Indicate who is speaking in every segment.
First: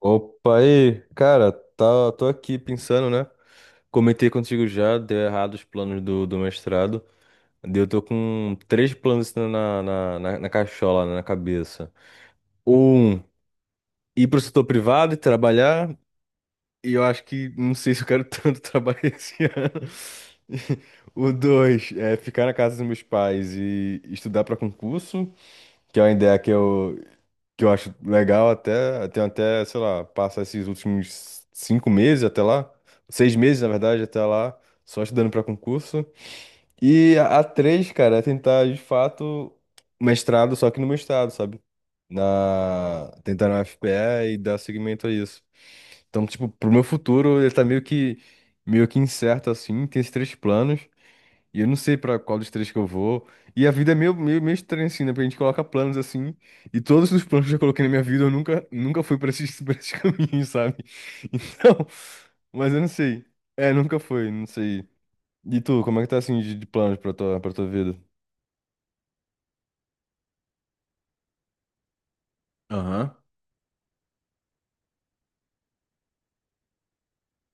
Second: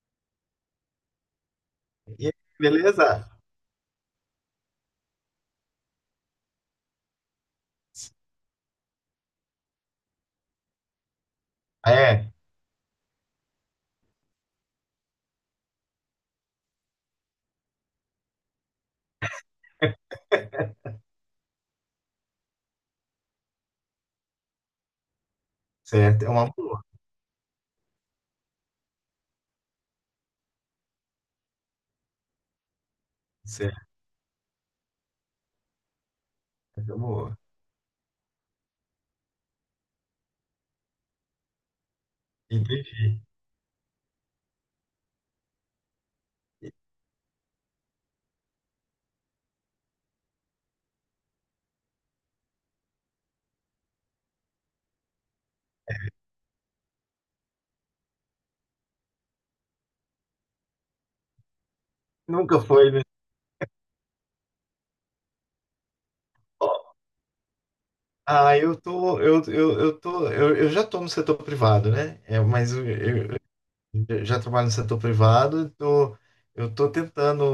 Speaker 1: Opa, aí, cara, tá,
Speaker 2: E
Speaker 1: tô
Speaker 2: aí,
Speaker 1: aqui pensando,
Speaker 2: beleza?
Speaker 1: né? Comentei contigo já, deu errado os planos do mestrado. Daí eu tô com três planos assim na cachola, né, na cabeça.
Speaker 2: É,
Speaker 1: Um, ir pro setor privado e trabalhar, e eu acho que não sei se eu quero tanto trabalhar esse ano. O dois, é ficar na casa dos meus pais e estudar pra concurso, que é uma
Speaker 2: Certo, é
Speaker 1: ideia que
Speaker 2: uma boa.
Speaker 1: eu, que eu acho legal até, tem até, sei lá, passar esses últimos 5 meses até lá, 6 meses, na
Speaker 2: Certo,
Speaker 1: verdade, até lá, só estudando para concurso.
Speaker 2: é uma
Speaker 1: E a
Speaker 2: boa.
Speaker 1: a três, cara, é tentar, de fato, mestrado, só que no meu estado, sabe?
Speaker 2: Entendi.
Speaker 1: Tentar na UFPE e dar seguimento a isso. Então, tipo, pro meu futuro, ele tá meio que incerto, assim, tem esses três planos. E eu não sei pra qual dos três que eu vou. E a vida é meio, meio, meio estranha, assim, né? Porque a gente coloca planos assim. E todos os planos que eu coloquei na minha vida, eu nunca, nunca fui pra esses, pra esses caminhos, sabe? Então.
Speaker 2: Nunca
Speaker 1: Mas eu não
Speaker 2: foi, né?
Speaker 1: sei. É, nunca foi, não sei. E tu, como é que tá assim de planos pra tua vida?
Speaker 2: Ah, eu tô, eu tô, eu já tô no setor privado, né? Mas eu,
Speaker 1: Aham.
Speaker 2: eu- eu já trabalho no setor privado, tô, eu tô tentando,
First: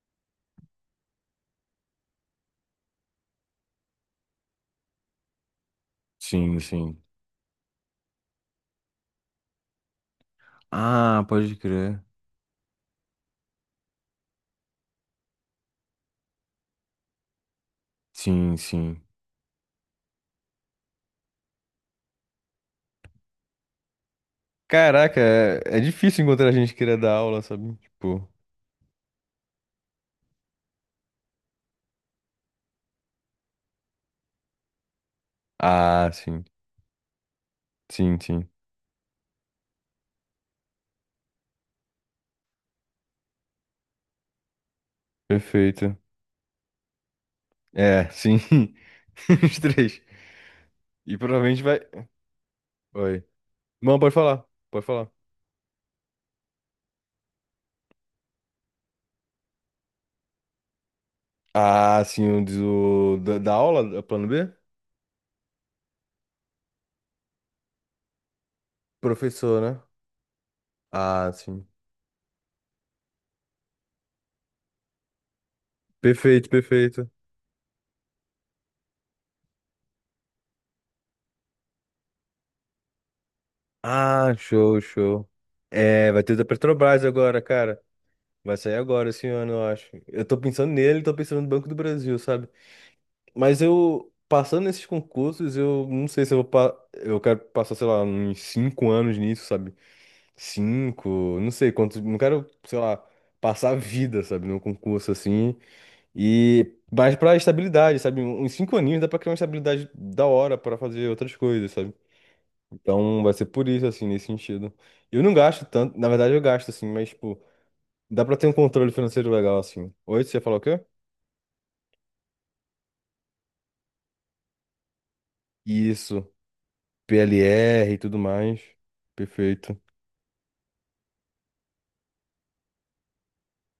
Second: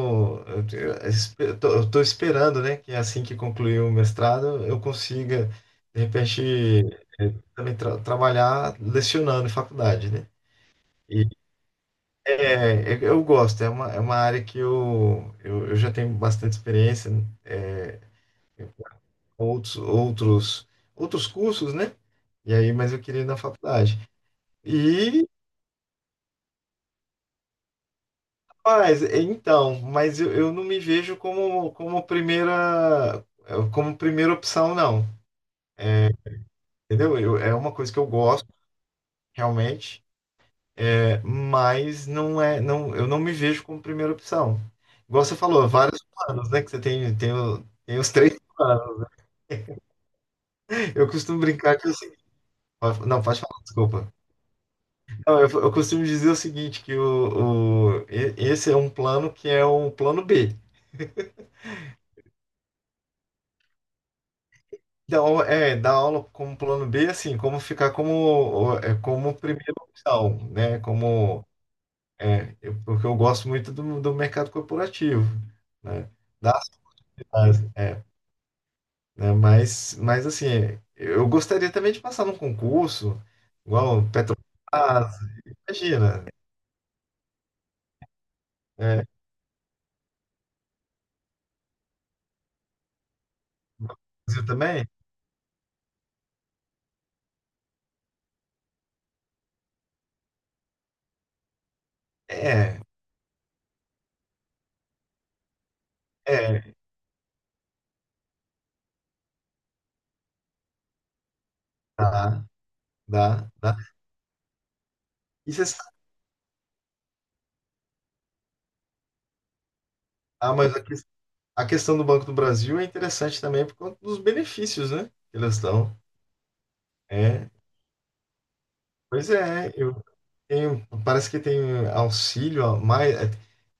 Speaker 2: eu, te- eu espe- eu tô esperando, né, que assim que concluir o mestrado, eu consiga, de repente,
Speaker 1: Sim, sim.
Speaker 2: eh, também trabalhar lecionando em faculdade, né?
Speaker 1: Ah, pode crer.
Speaker 2: Eu gosto, é uma área que eu já tenho bastante experiência, é,
Speaker 1: Sim, sim.
Speaker 2: outros, outros, outros cursos, né? E aí, mas eu queria ir na faculdade.
Speaker 1: Caraca,
Speaker 2: E,
Speaker 1: é difícil encontrar gente que queira dar aula, sabe? Tipo.
Speaker 2: mas, então, mas eu não me vejo como, como primeira opção, não.
Speaker 1: Ah, sim.
Speaker 2: Entendeu? Eu, é uma coisa que eu
Speaker 1: Sim,
Speaker 2: gosto,
Speaker 1: sim.
Speaker 2: realmente, é, mas não é, não, eu não me vejo como primeira opção. Igual você falou,
Speaker 1: Perfeito.
Speaker 2: vários planos, né? Que você tem, tem, tem
Speaker 1: É,
Speaker 2: os três.
Speaker 1: sim. Os três.
Speaker 2: Eu
Speaker 1: E
Speaker 2: costumo
Speaker 1: provavelmente
Speaker 2: brincar
Speaker 1: vai.
Speaker 2: que é o seguinte. Não,
Speaker 1: Oi.
Speaker 2: pode falar,
Speaker 1: Não,
Speaker 2: desculpa.
Speaker 1: pode falar. Pode falar.
Speaker 2: Não, eu costumo dizer o seguinte, que esse é um plano que é o plano B.
Speaker 1: Ah, sim, o diz o da aula, da plano B?
Speaker 2: Então, é, dar aula como plano B, assim, como ficar como, é, como
Speaker 1: Professor,
Speaker 2: primeira
Speaker 1: né?
Speaker 2: opção, né?
Speaker 1: Ah,
Speaker 2: Como,
Speaker 1: sim.
Speaker 2: é, porque eu gosto muito do, do mercado corporativo, né?
Speaker 1: Perfeito,
Speaker 2: Das
Speaker 1: perfeito.
Speaker 2: áreas, é, né? Mas, assim, eu gostaria também de passar num concurso, igual
Speaker 1: Ah, show,
Speaker 2: Petrobras,
Speaker 1: show. É, vai
Speaker 2: imagina,
Speaker 1: ter da Petrobras agora, cara. Vai sair
Speaker 2: é,
Speaker 1: agora esse ano, eu acho. Eu tô pensando nele, tô pensando no Banco do Brasil, sabe? Mas
Speaker 2: no
Speaker 1: eu,
Speaker 2: Brasil
Speaker 1: passando nesses
Speaker 2: também.
Speaker 1: concursos, eu não sei se eu vou. Eu quero passar, sei lá, uns 5 anos nisso, sabe? Cinco, não sei quantos. Não quero, sei
Speaker 2: É,
Speaker 1: lá, passar a vida, sabe, num concurso assim. E
Speaker 2: é,
Speaker 1: mais pra estabilidade, sabe? Uns 5 aninhos dá pra criar uma estabilidade da hora pra fazer outras coisas, sabe?
Speaker 2: dá,
Speaker 1: Então vai ser
Speaker 2: dá,
Speaker 1: por
Speaker 2: dá.
Speaker 1: isso, assim, nesse sentido. Eu não
Speaker 2: E
Speaker 1: gasto
Speaker 2: você sabe,
Speaker 1: tanto, na verdade eu gasto, assim, mas, tipo, dá pra ter um controle financeiro legal, assim. Oi, você
Speaker 2: ah,
Speaker 1: falou o quê?
Speaker 2: a questão do Banco do Brasil é interessante também por conta dos benefícios, né? Que eles dão.
Speaker 1: Isso,
Speaker 2: É,
Speaker 1: PLR e tudo mais.
Speaker 2: pois é,
Speaker 1: Perfeito.
Speaker 2: eu tenho, parece que tem auxílio a mais, é,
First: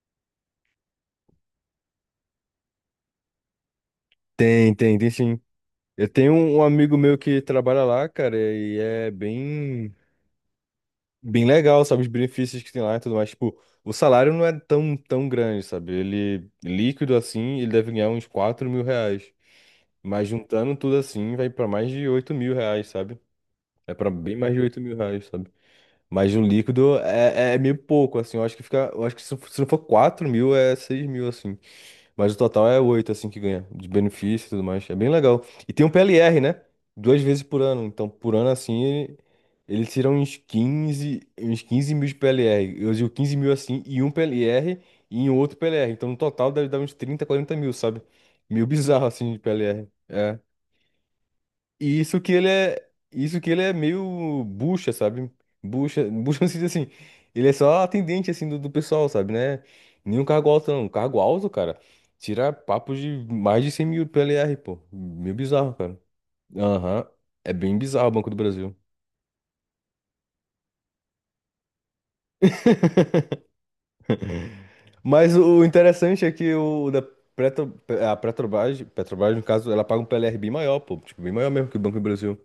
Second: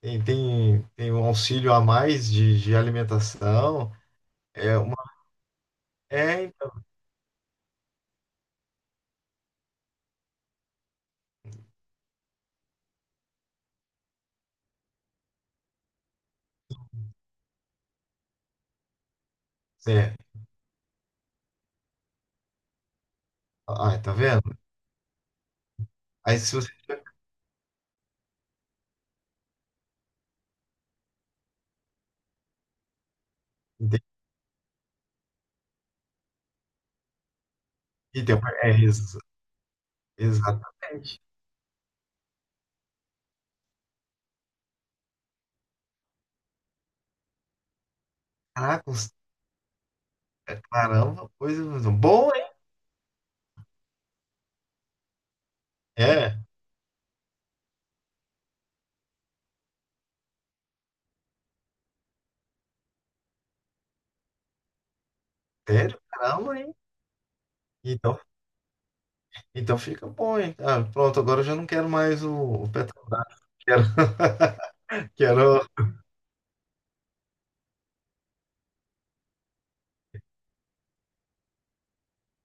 Speaker 2: tem um auxílio a mais de alimentação.
Speaker 1: Tem,
Speaker 2: É, uma,
Speaker 1: tem, tem sim. Eu tenho
Speaker 2: é,
Speaker 1: um
Speaker 2: então,
Speaker 1: amigo meu que trabalha lá, cara, e é bem legal, sabe? Os benefícios que tem lá e tudo mais. Tipo, o salário não é tão, tão grande, sabe? Ele, é líquido assim, ele deve ganhar uns 4 mil reais.
Speaker 2: é,
Speaker 1: Mas juntando tudo assim, vai pra mais de 8 mil reais, sabe? É
Speaker 2: ah,
Speaker 1: pra
Speaker 2: tá
Speaker 1: bem mais
Speaker 2: vendo?
Speaker 1: de 8 mil reais, sabe? Mas
Speaker 2: Aí
Speaker 1: o
Speaker 2: se você
Speaker 1: líquido é meio pouco, assim. Eu acho que fica. Eu acho que se não for 4 mil, é 6 mil, assim. Mas o total é 8 assim, que ganha, de
Speaker 2: entende,
Speaker 1: benefício e tudo mais. É bem legal. E tem um PLR, né? 2 vezes por ano. Então, por
Speaker 2: então,
Speaker 1: ano,
Speaker 2: é,
Speaker 1: assim, ele, ele tira uns quinze
Speaker 2: exatamente.
Speaker 1: uns quinze mil de PLR. Eu digo 15 mil, assim, e um PLR e em outro PLR. Então, no total, deve dar uns 30 40 mil, sabe? Meio
Speaker 2: Caraca,
Speaker 1: bizarro,
Speaker 2: os-
Speaker 1: assim, de PLR.
Speaker 2: é, caramba, coisa
Speaker 1: E isso que
Speaker 2: boa, hein?
Speaker 1: ele é, isso que ele é meio bucha, sabe? Bucha,
Speaker 2: É,
Speaker 1: bucha no sentido assim, ele é só atendente assim do pessoal, sabe, né? Nenhum cargo alto não. Um cargo alto, cara, tira papo de mais de 100 mil PLR, pô, meio bizarro, cara.
Speaker 2: sério, caramba, hein?
Speaker 1: Aham. É bem bizarro o
Speaker 2: Então,
Speaker 1: Banco do Brasil.
Speaker 2: então fica bom, hein? Ah, pronto, agora eu já não quero mais o Petrobras. Quero,
Speaker 1: Mas
Speaker 2: quero,
Speaker 1: o interessante é que Petro, a Petrobras, no caso, ela paga um PLR bem maior, pô, tipo, bem maior mesmo que o Banco do Brasil.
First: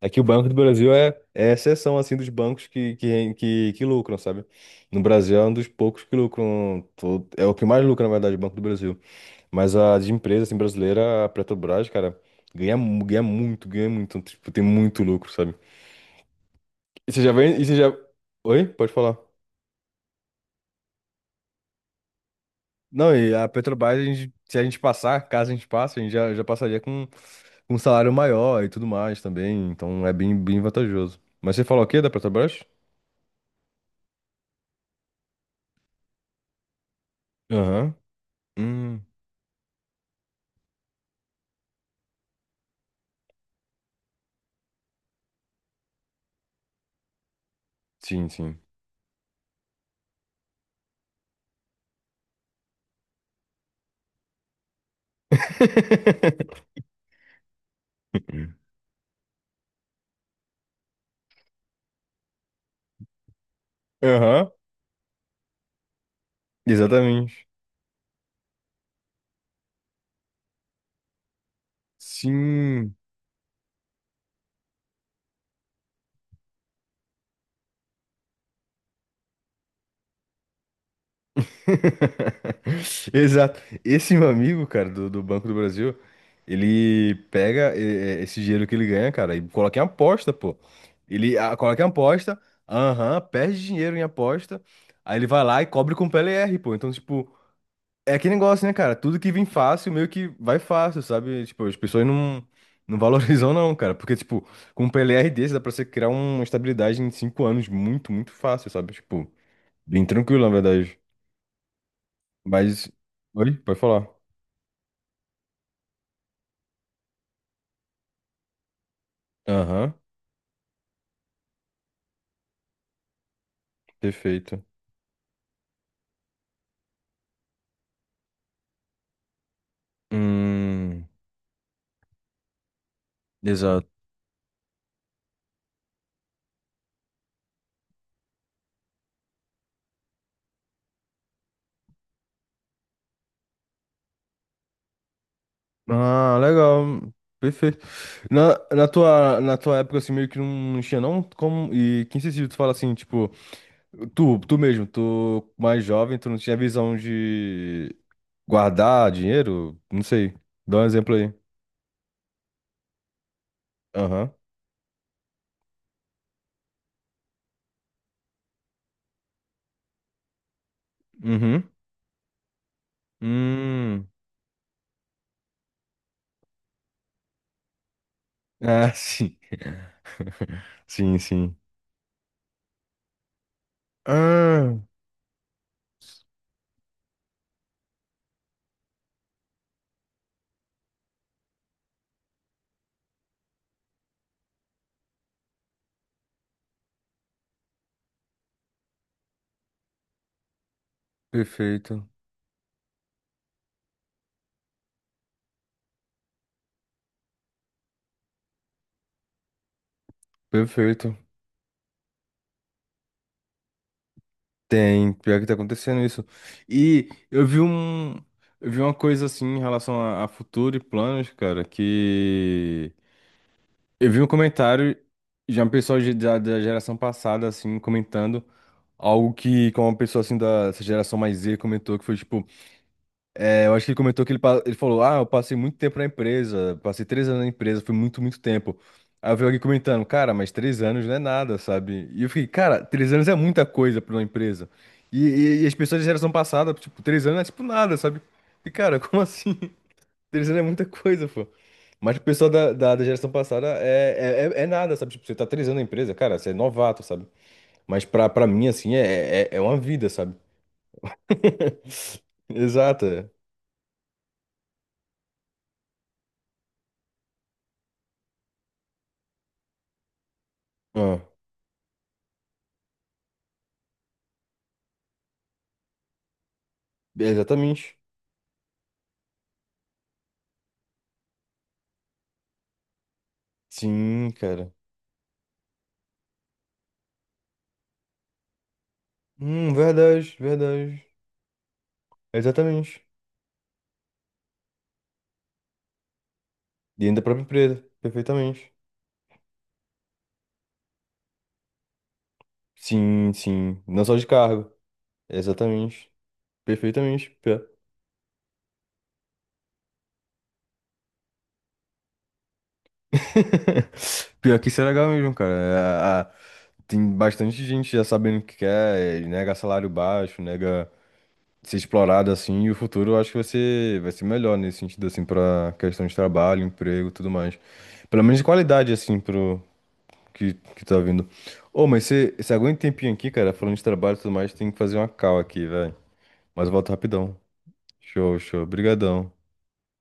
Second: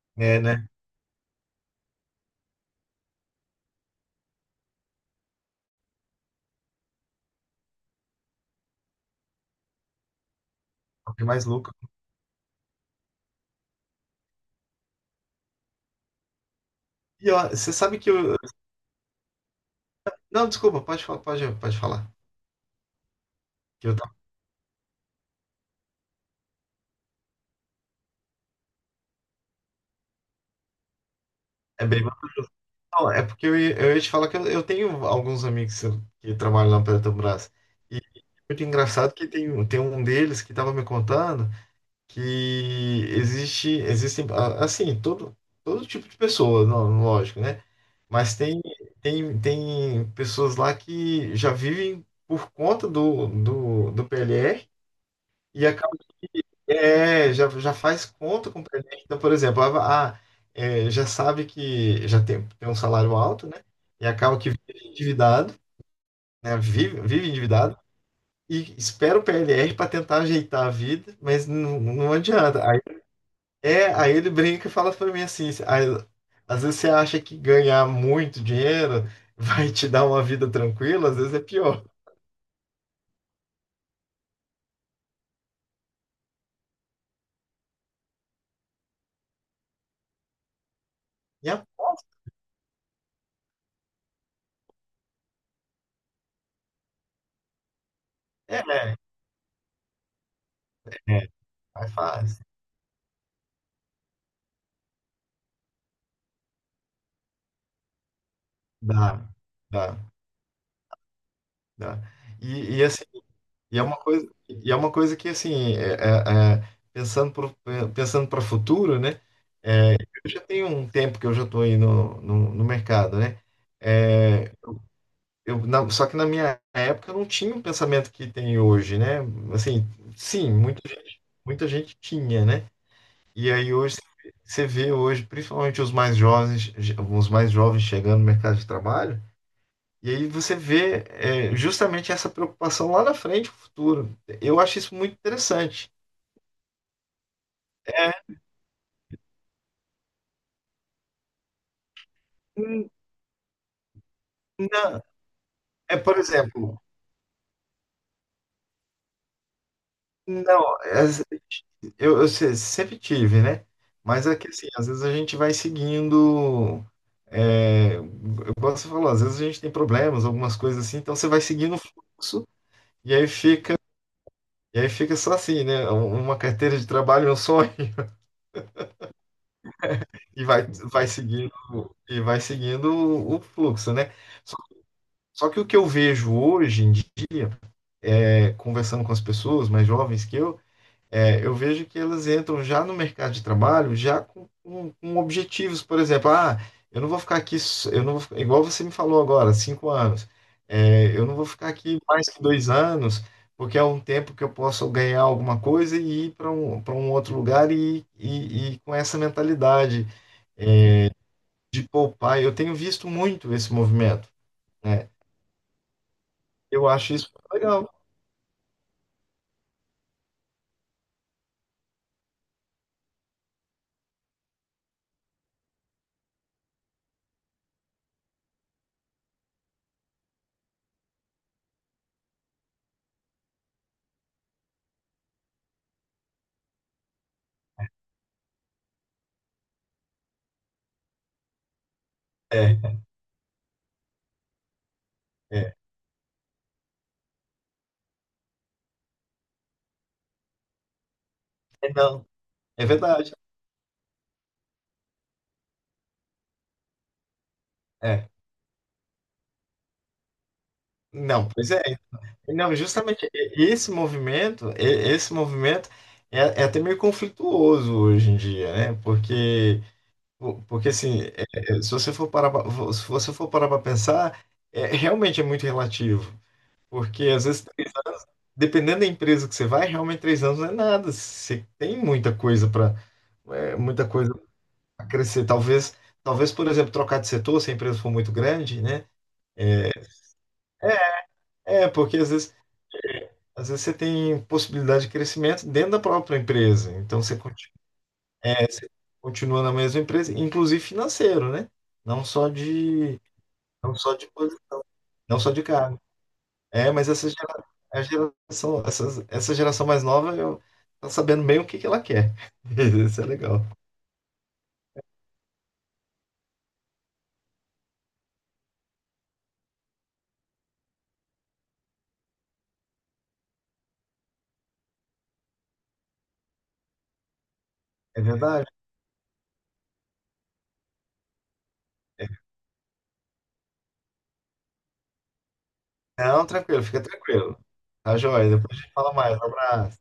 Speaker 1: Aqui o
Speaker 2: é,
Speaker 1: Banco do
Speaker 2: né?
Speaker 1: Brasil é exceção, assim, dos bancos que lucram, sabe? No Brasil é um dos poucos que lucram, é o que mais lucra, na verdade, o Banco do Brasil. Mas a de empresa, assim,
Speaker 2: O que
Speaker 1: brasileira, a
Speaker 2: mais lucro.
Speaker 1: Petrobras, cara, ganha muito, ganha muito. Então, tipo, tem muito lucro, sabe? E você já
Speaker 2: E ó,
Speaker 1: vem, e
Speaker 2: você
Speaker 1: você já.
Speaker 2: sabe que eu.
Speaker 1: Oi? Pode falar.
Speaker 2: Não, desculpa, pode falar.
Speaker 1: Não, e a
Speaker 2: Que eu
Speaker 1: Petrobras,
Speaker 2: tava-
Speaker 1: se a gente passar, caso a gente passe, a gente já passaria com um salário maior e tudo mais também, então é bem, bem vantajoso. Mas você falou
Speaker 2: É
Speaker 1: o quê
Speaker 2: bem.
Speaker 1: da Petrobras?
Speaker 2: Não, é porque eu ia te falar que eu tenho alguns amigos que trabalham lá na Petrobras.
Speaker 1: Aham.
Speaker 2: E é muito
Speaker 1: Hum,
Speaker 2: engraçado que tem, tem um deles que estava me contando que existe, existem, ah, assim, todo, todo tipo de pessoa, não, lógico, né?
Speaker 1: sim,
Speaker 2: Mas
Speaker 1: sim.
Speaker 2: tem, tem, tem pessoas lá que já vivem por conta do PLR e acaba, é, já, já faz conta com o PLR. Então, por exemplo, ah, ah, é, já sabe que já tem, tem um salário alto, né? E acaba que
Speaker 1: Aham,
Speaker 2: vive endividado, né? Vive, vive
Speaker 1: exatamente.
Speaker 2: endividado e espera o PLR para tentar ajeitar a vida, mas não, não adianta.
Speaker 1: Sim.
Speaker 2: É, aí ele brinca e fala pra mim assim, aí, às vezes você acha que ganhar muito dinheiro vai te dar uma vida tranquila, às vezes é pior.
Speaker 1: Exato. Esse meu amigo, cara, do Banco do Brasil, ele pega esse dinheiro que ele ganha, cara, e coloca em aposta, pô. Ele
Speaker 2: E
Speaker 1: coloca em
Speaker 2: aposta,
Speaker 1: aposta, aham, perde dinheiro em aposta, aí ele vai lá e cobre com o PLR, pô. Então, tipo, é aquele negócio, né, cara?
Speaker 2: é,
Speaker 1: Tudo que vem fácil, meio que vai fácil,
Speaker 2: é,
Speaker 1: sabe? Tipo, as
Speaker 2: é,
Speaker 1: pessoas
Speaker 2: faz,
Speaker 1: não valorizam, não, cara. Porque, tipo, com um PLR desse, dá pra você criar uma estabilidade em cinco anos muito, muito fácil, sabe?
Speaker 2: dá,
Speaker 1: Tipo, bem
Speaker 2: dá,
Speaker 1: tranquilo, na verdade.
Speaker 2: dá. E, e
Speaker 1: Mas.
Speaker 2: assim,
Speaker 1: Oi?
Speaker 2: e
Speaker 1: Pode
Speaker 2: é uma
Speaker 1: falar.
Speaker 2: coisa, e é uma coisa que assim, é, pensando pensando para o futuro, né?
Speaker 1: Aham,
Speaker 2: É, eu já tenho um tempo que eu já estou aí no mercado, né? É,
Speaker 1: perfeito.
Speaker 2: eu, só que na minha época eu não tinha o pensamento que tem hoje, né? Assim, sim, muita,
Speaker 1: Hum,
Speaker 2: muita gente tinha, né? E aí
Speaker 1: exato.
Speaker 2: hoje você vê hoje, principalmente os mais jovens chegando no mercado de trabalho, e aí você vê é, justamente essa preocupação lá na frente, no futuro. Eu acho isso muito interessante.
Speaker 1: Ah, legal. Perfeito.
Speaker 2: É,
Speaker 1: Na tua época, assim, meio que não tinha, não? Como, e quem se tu fala
Speaker 2: hum,
Speaker 1: assim, tipo. Tu mesmo,
Speaker 2: não,
Speaker 1: tu mais
Speaker 2: é
Speaker 1: jovem,
Speaker 2: por
Speaker 1: tu não tinha
Speaker 2: exemplo,
Speaker 1: visão de guardar dinheiro? Não sei.
Speaker 2: não,
Speaker 1: Dá um
Speaker 2: é,
Speaker 1: exemplo aí.
Speaker 2: eu, sempre tive, né? Mas
Speaker 1: Aham.
Speaker 2: é que assim, às vezes a gente vai seguindo. É, eu gosto de falar, às vezes a gente tem problemas, algumas coisas assim, então você vai
Speaker 1: Uhum.
Speaker 2: seguindo o fluxo e aí fica,
Speaker 1: Hum.
Speaker 2: e aí fica só assim, né? Uma carteira de trabalho, é um sonho,
Speaker 1: Ah, sim.
Speaker 2: e vai, vai
Speaker 1: Sim,
Speaker 2: seguindo,
Speaker 1: sim.
Speaker 2: e vai seguindo o fluxo, né? Só,
Speaker 1: Ah,
Speaker 2: só que o que eu vejo hoje em dia, é, conversando com as pessoas mais jovens que eu, é, eu vejo que elas entram já no mercado de trabalho, já com, com objetivos, por exemplo, ah, eu não vou ficar aqui, eu não vou, igual você me falou agora, 5 anos, é, eu não vou ficar aqui
Speaker 1: perfeito.
Speaker 2: mais que 2 anos, porque é um tempo que eu posso ganhar alguma coisa e ir para um outro lugar e com essa mentalidade
Speaker 1: Perfeito.
Speaker 2: de poupar. Eu tenho visto muito esse movimento, né?
Speaker 1: Tem, pior que tá acontecendo isso.
Speaker 2: Eu
Speaker 1: E
Speaker 2: acho isso
Speaker 1: eu vi
Speaker 2: legal.
Speaker 1: um, eu vi uma coisa assim em relação a futuro e planos, cara, que eu vi um comentário de uma pessoa da geração passada assim comentando algo que, como uma pessoa assim da essa geração mais Z comentou, que foi tipo, é, eu acho que ele comentou que ele falou: Ah, eu passei muito tempo na empresa, passei 3 anos na empresa, foi muito, muito tempo. Aí eu vi alguém comentando: Cara, mas 3 anos não é nada, sabe? E eu fiquei: Cara,
Speaker 2: É,
Speaker 1: 3 anos é muita coisa pra uma empresa. E as
Speaker 2: é,
Speaker 1: pessoas da geração passada, tipo, 3 anos é tipo nada, sabe? E cara, como assim? 3 anos é muita coisa, pô.
Speaker 2: é
Speaker 1: Mas o
Speaker 2: não,
Speaker 1: pessoal da,
Speaker 2: é
Speaker 1: da, da geração
Speaker 2: verdade.
Speaker 1: passada é nada, sabe? Tipo, você tá 3 anos na empresa, cara, você é novato, sabe? Mas pra,
Speaker 2: É,
Speaker 1: pra mim, assim, é uma vida, sabe?
Speaker 2: não, pois é. Não,
Speaker 1: Exato.
Speaker 2: justamente
Speaker 1: É.
Speaker 2: esse movimento, esse movimento é, é até meio conflituoso hoje em dia, né? Porque, porque
Speaker 1: Ah,
Speaker 2: assim, é, se você for parar, se você for parar para pensar, é, realmente é muito relativo, porque às vezes
Speaker 1: exatamente.
Speaker 2: dependendo da empresa que você vai, realmente 3 anos não é nada. Você tem muita coisa
Speaker 1: Sim, cara.
Speaker 2: para crescer. Talvez, talvez, por exemplo, trocar de setor se a empresa for muito grande, né?
Speaker 1: Verdade, verdade.
Speaker 2: É, porque às vezes
Speaker 1: Exatamente.
Speaker 2: às vezes você tem possibilidade de crescimento dentro da própria empresa.
Speaker 1: Dentro da
Speaker 2: Então você
Speaker 1: própria empresa.
Speaker 2: é,
Speaker 1: Perfeitamente.
Speaker 2: você continua na mesma empresa, inclusive financeiro, né? Não só de,
Speaker 1: Sim, sim.
Speaker 2: não
Speaker 1: Não
Speaker 2: só
Speaker 1: só de
Speaker 2: de, posi-
Speaker 1: cargo.
Speaker 2: não só de cargo.
Speaker 1: Exatamente.
Speaker 2: É, mas essa
Speaker 1: Perfeitamente. Pior.
Speaker 2: a geração, essa geração mais nova eu, tá sabendo bem o que que ela quer. Isso é legal.
Speaker 1: Pior que isso é legal mesmo, cara. É, tem bastante gente já sabendo o que quer, é, nega salário baixo, nega, ser explorado assim, e o futuro eu acho que vai ser melhor nesse sentido, assim, pra questão de trabalho, emprego e tudo mais. Pelo
Speaker 2: É
Speaker 1: menos de
Speaker 2: verdade.
Speaker 1: qualidade, assim, pro que tá vindo. Ô, mas você aguenta um tempinho aqui, cara, falando de trabalho e tudo mais, tem que fazer uma call aqui, velho.
Speaker 2: Não,
Speaker 1: Mas eu
Speaker 2: tranquilo,
Speaker 1: volto
Speaker 2: fica
Speaker 1: rapidão.
Speaker 2: tranquilo. Tá
Speaker 1: Show,
Speaker 2: joia.
Speaker 1: show.
Speaker 2: Depois a gente fala mais. Um
Speaker 1: Obrigadão.
Speaker 2: abraço.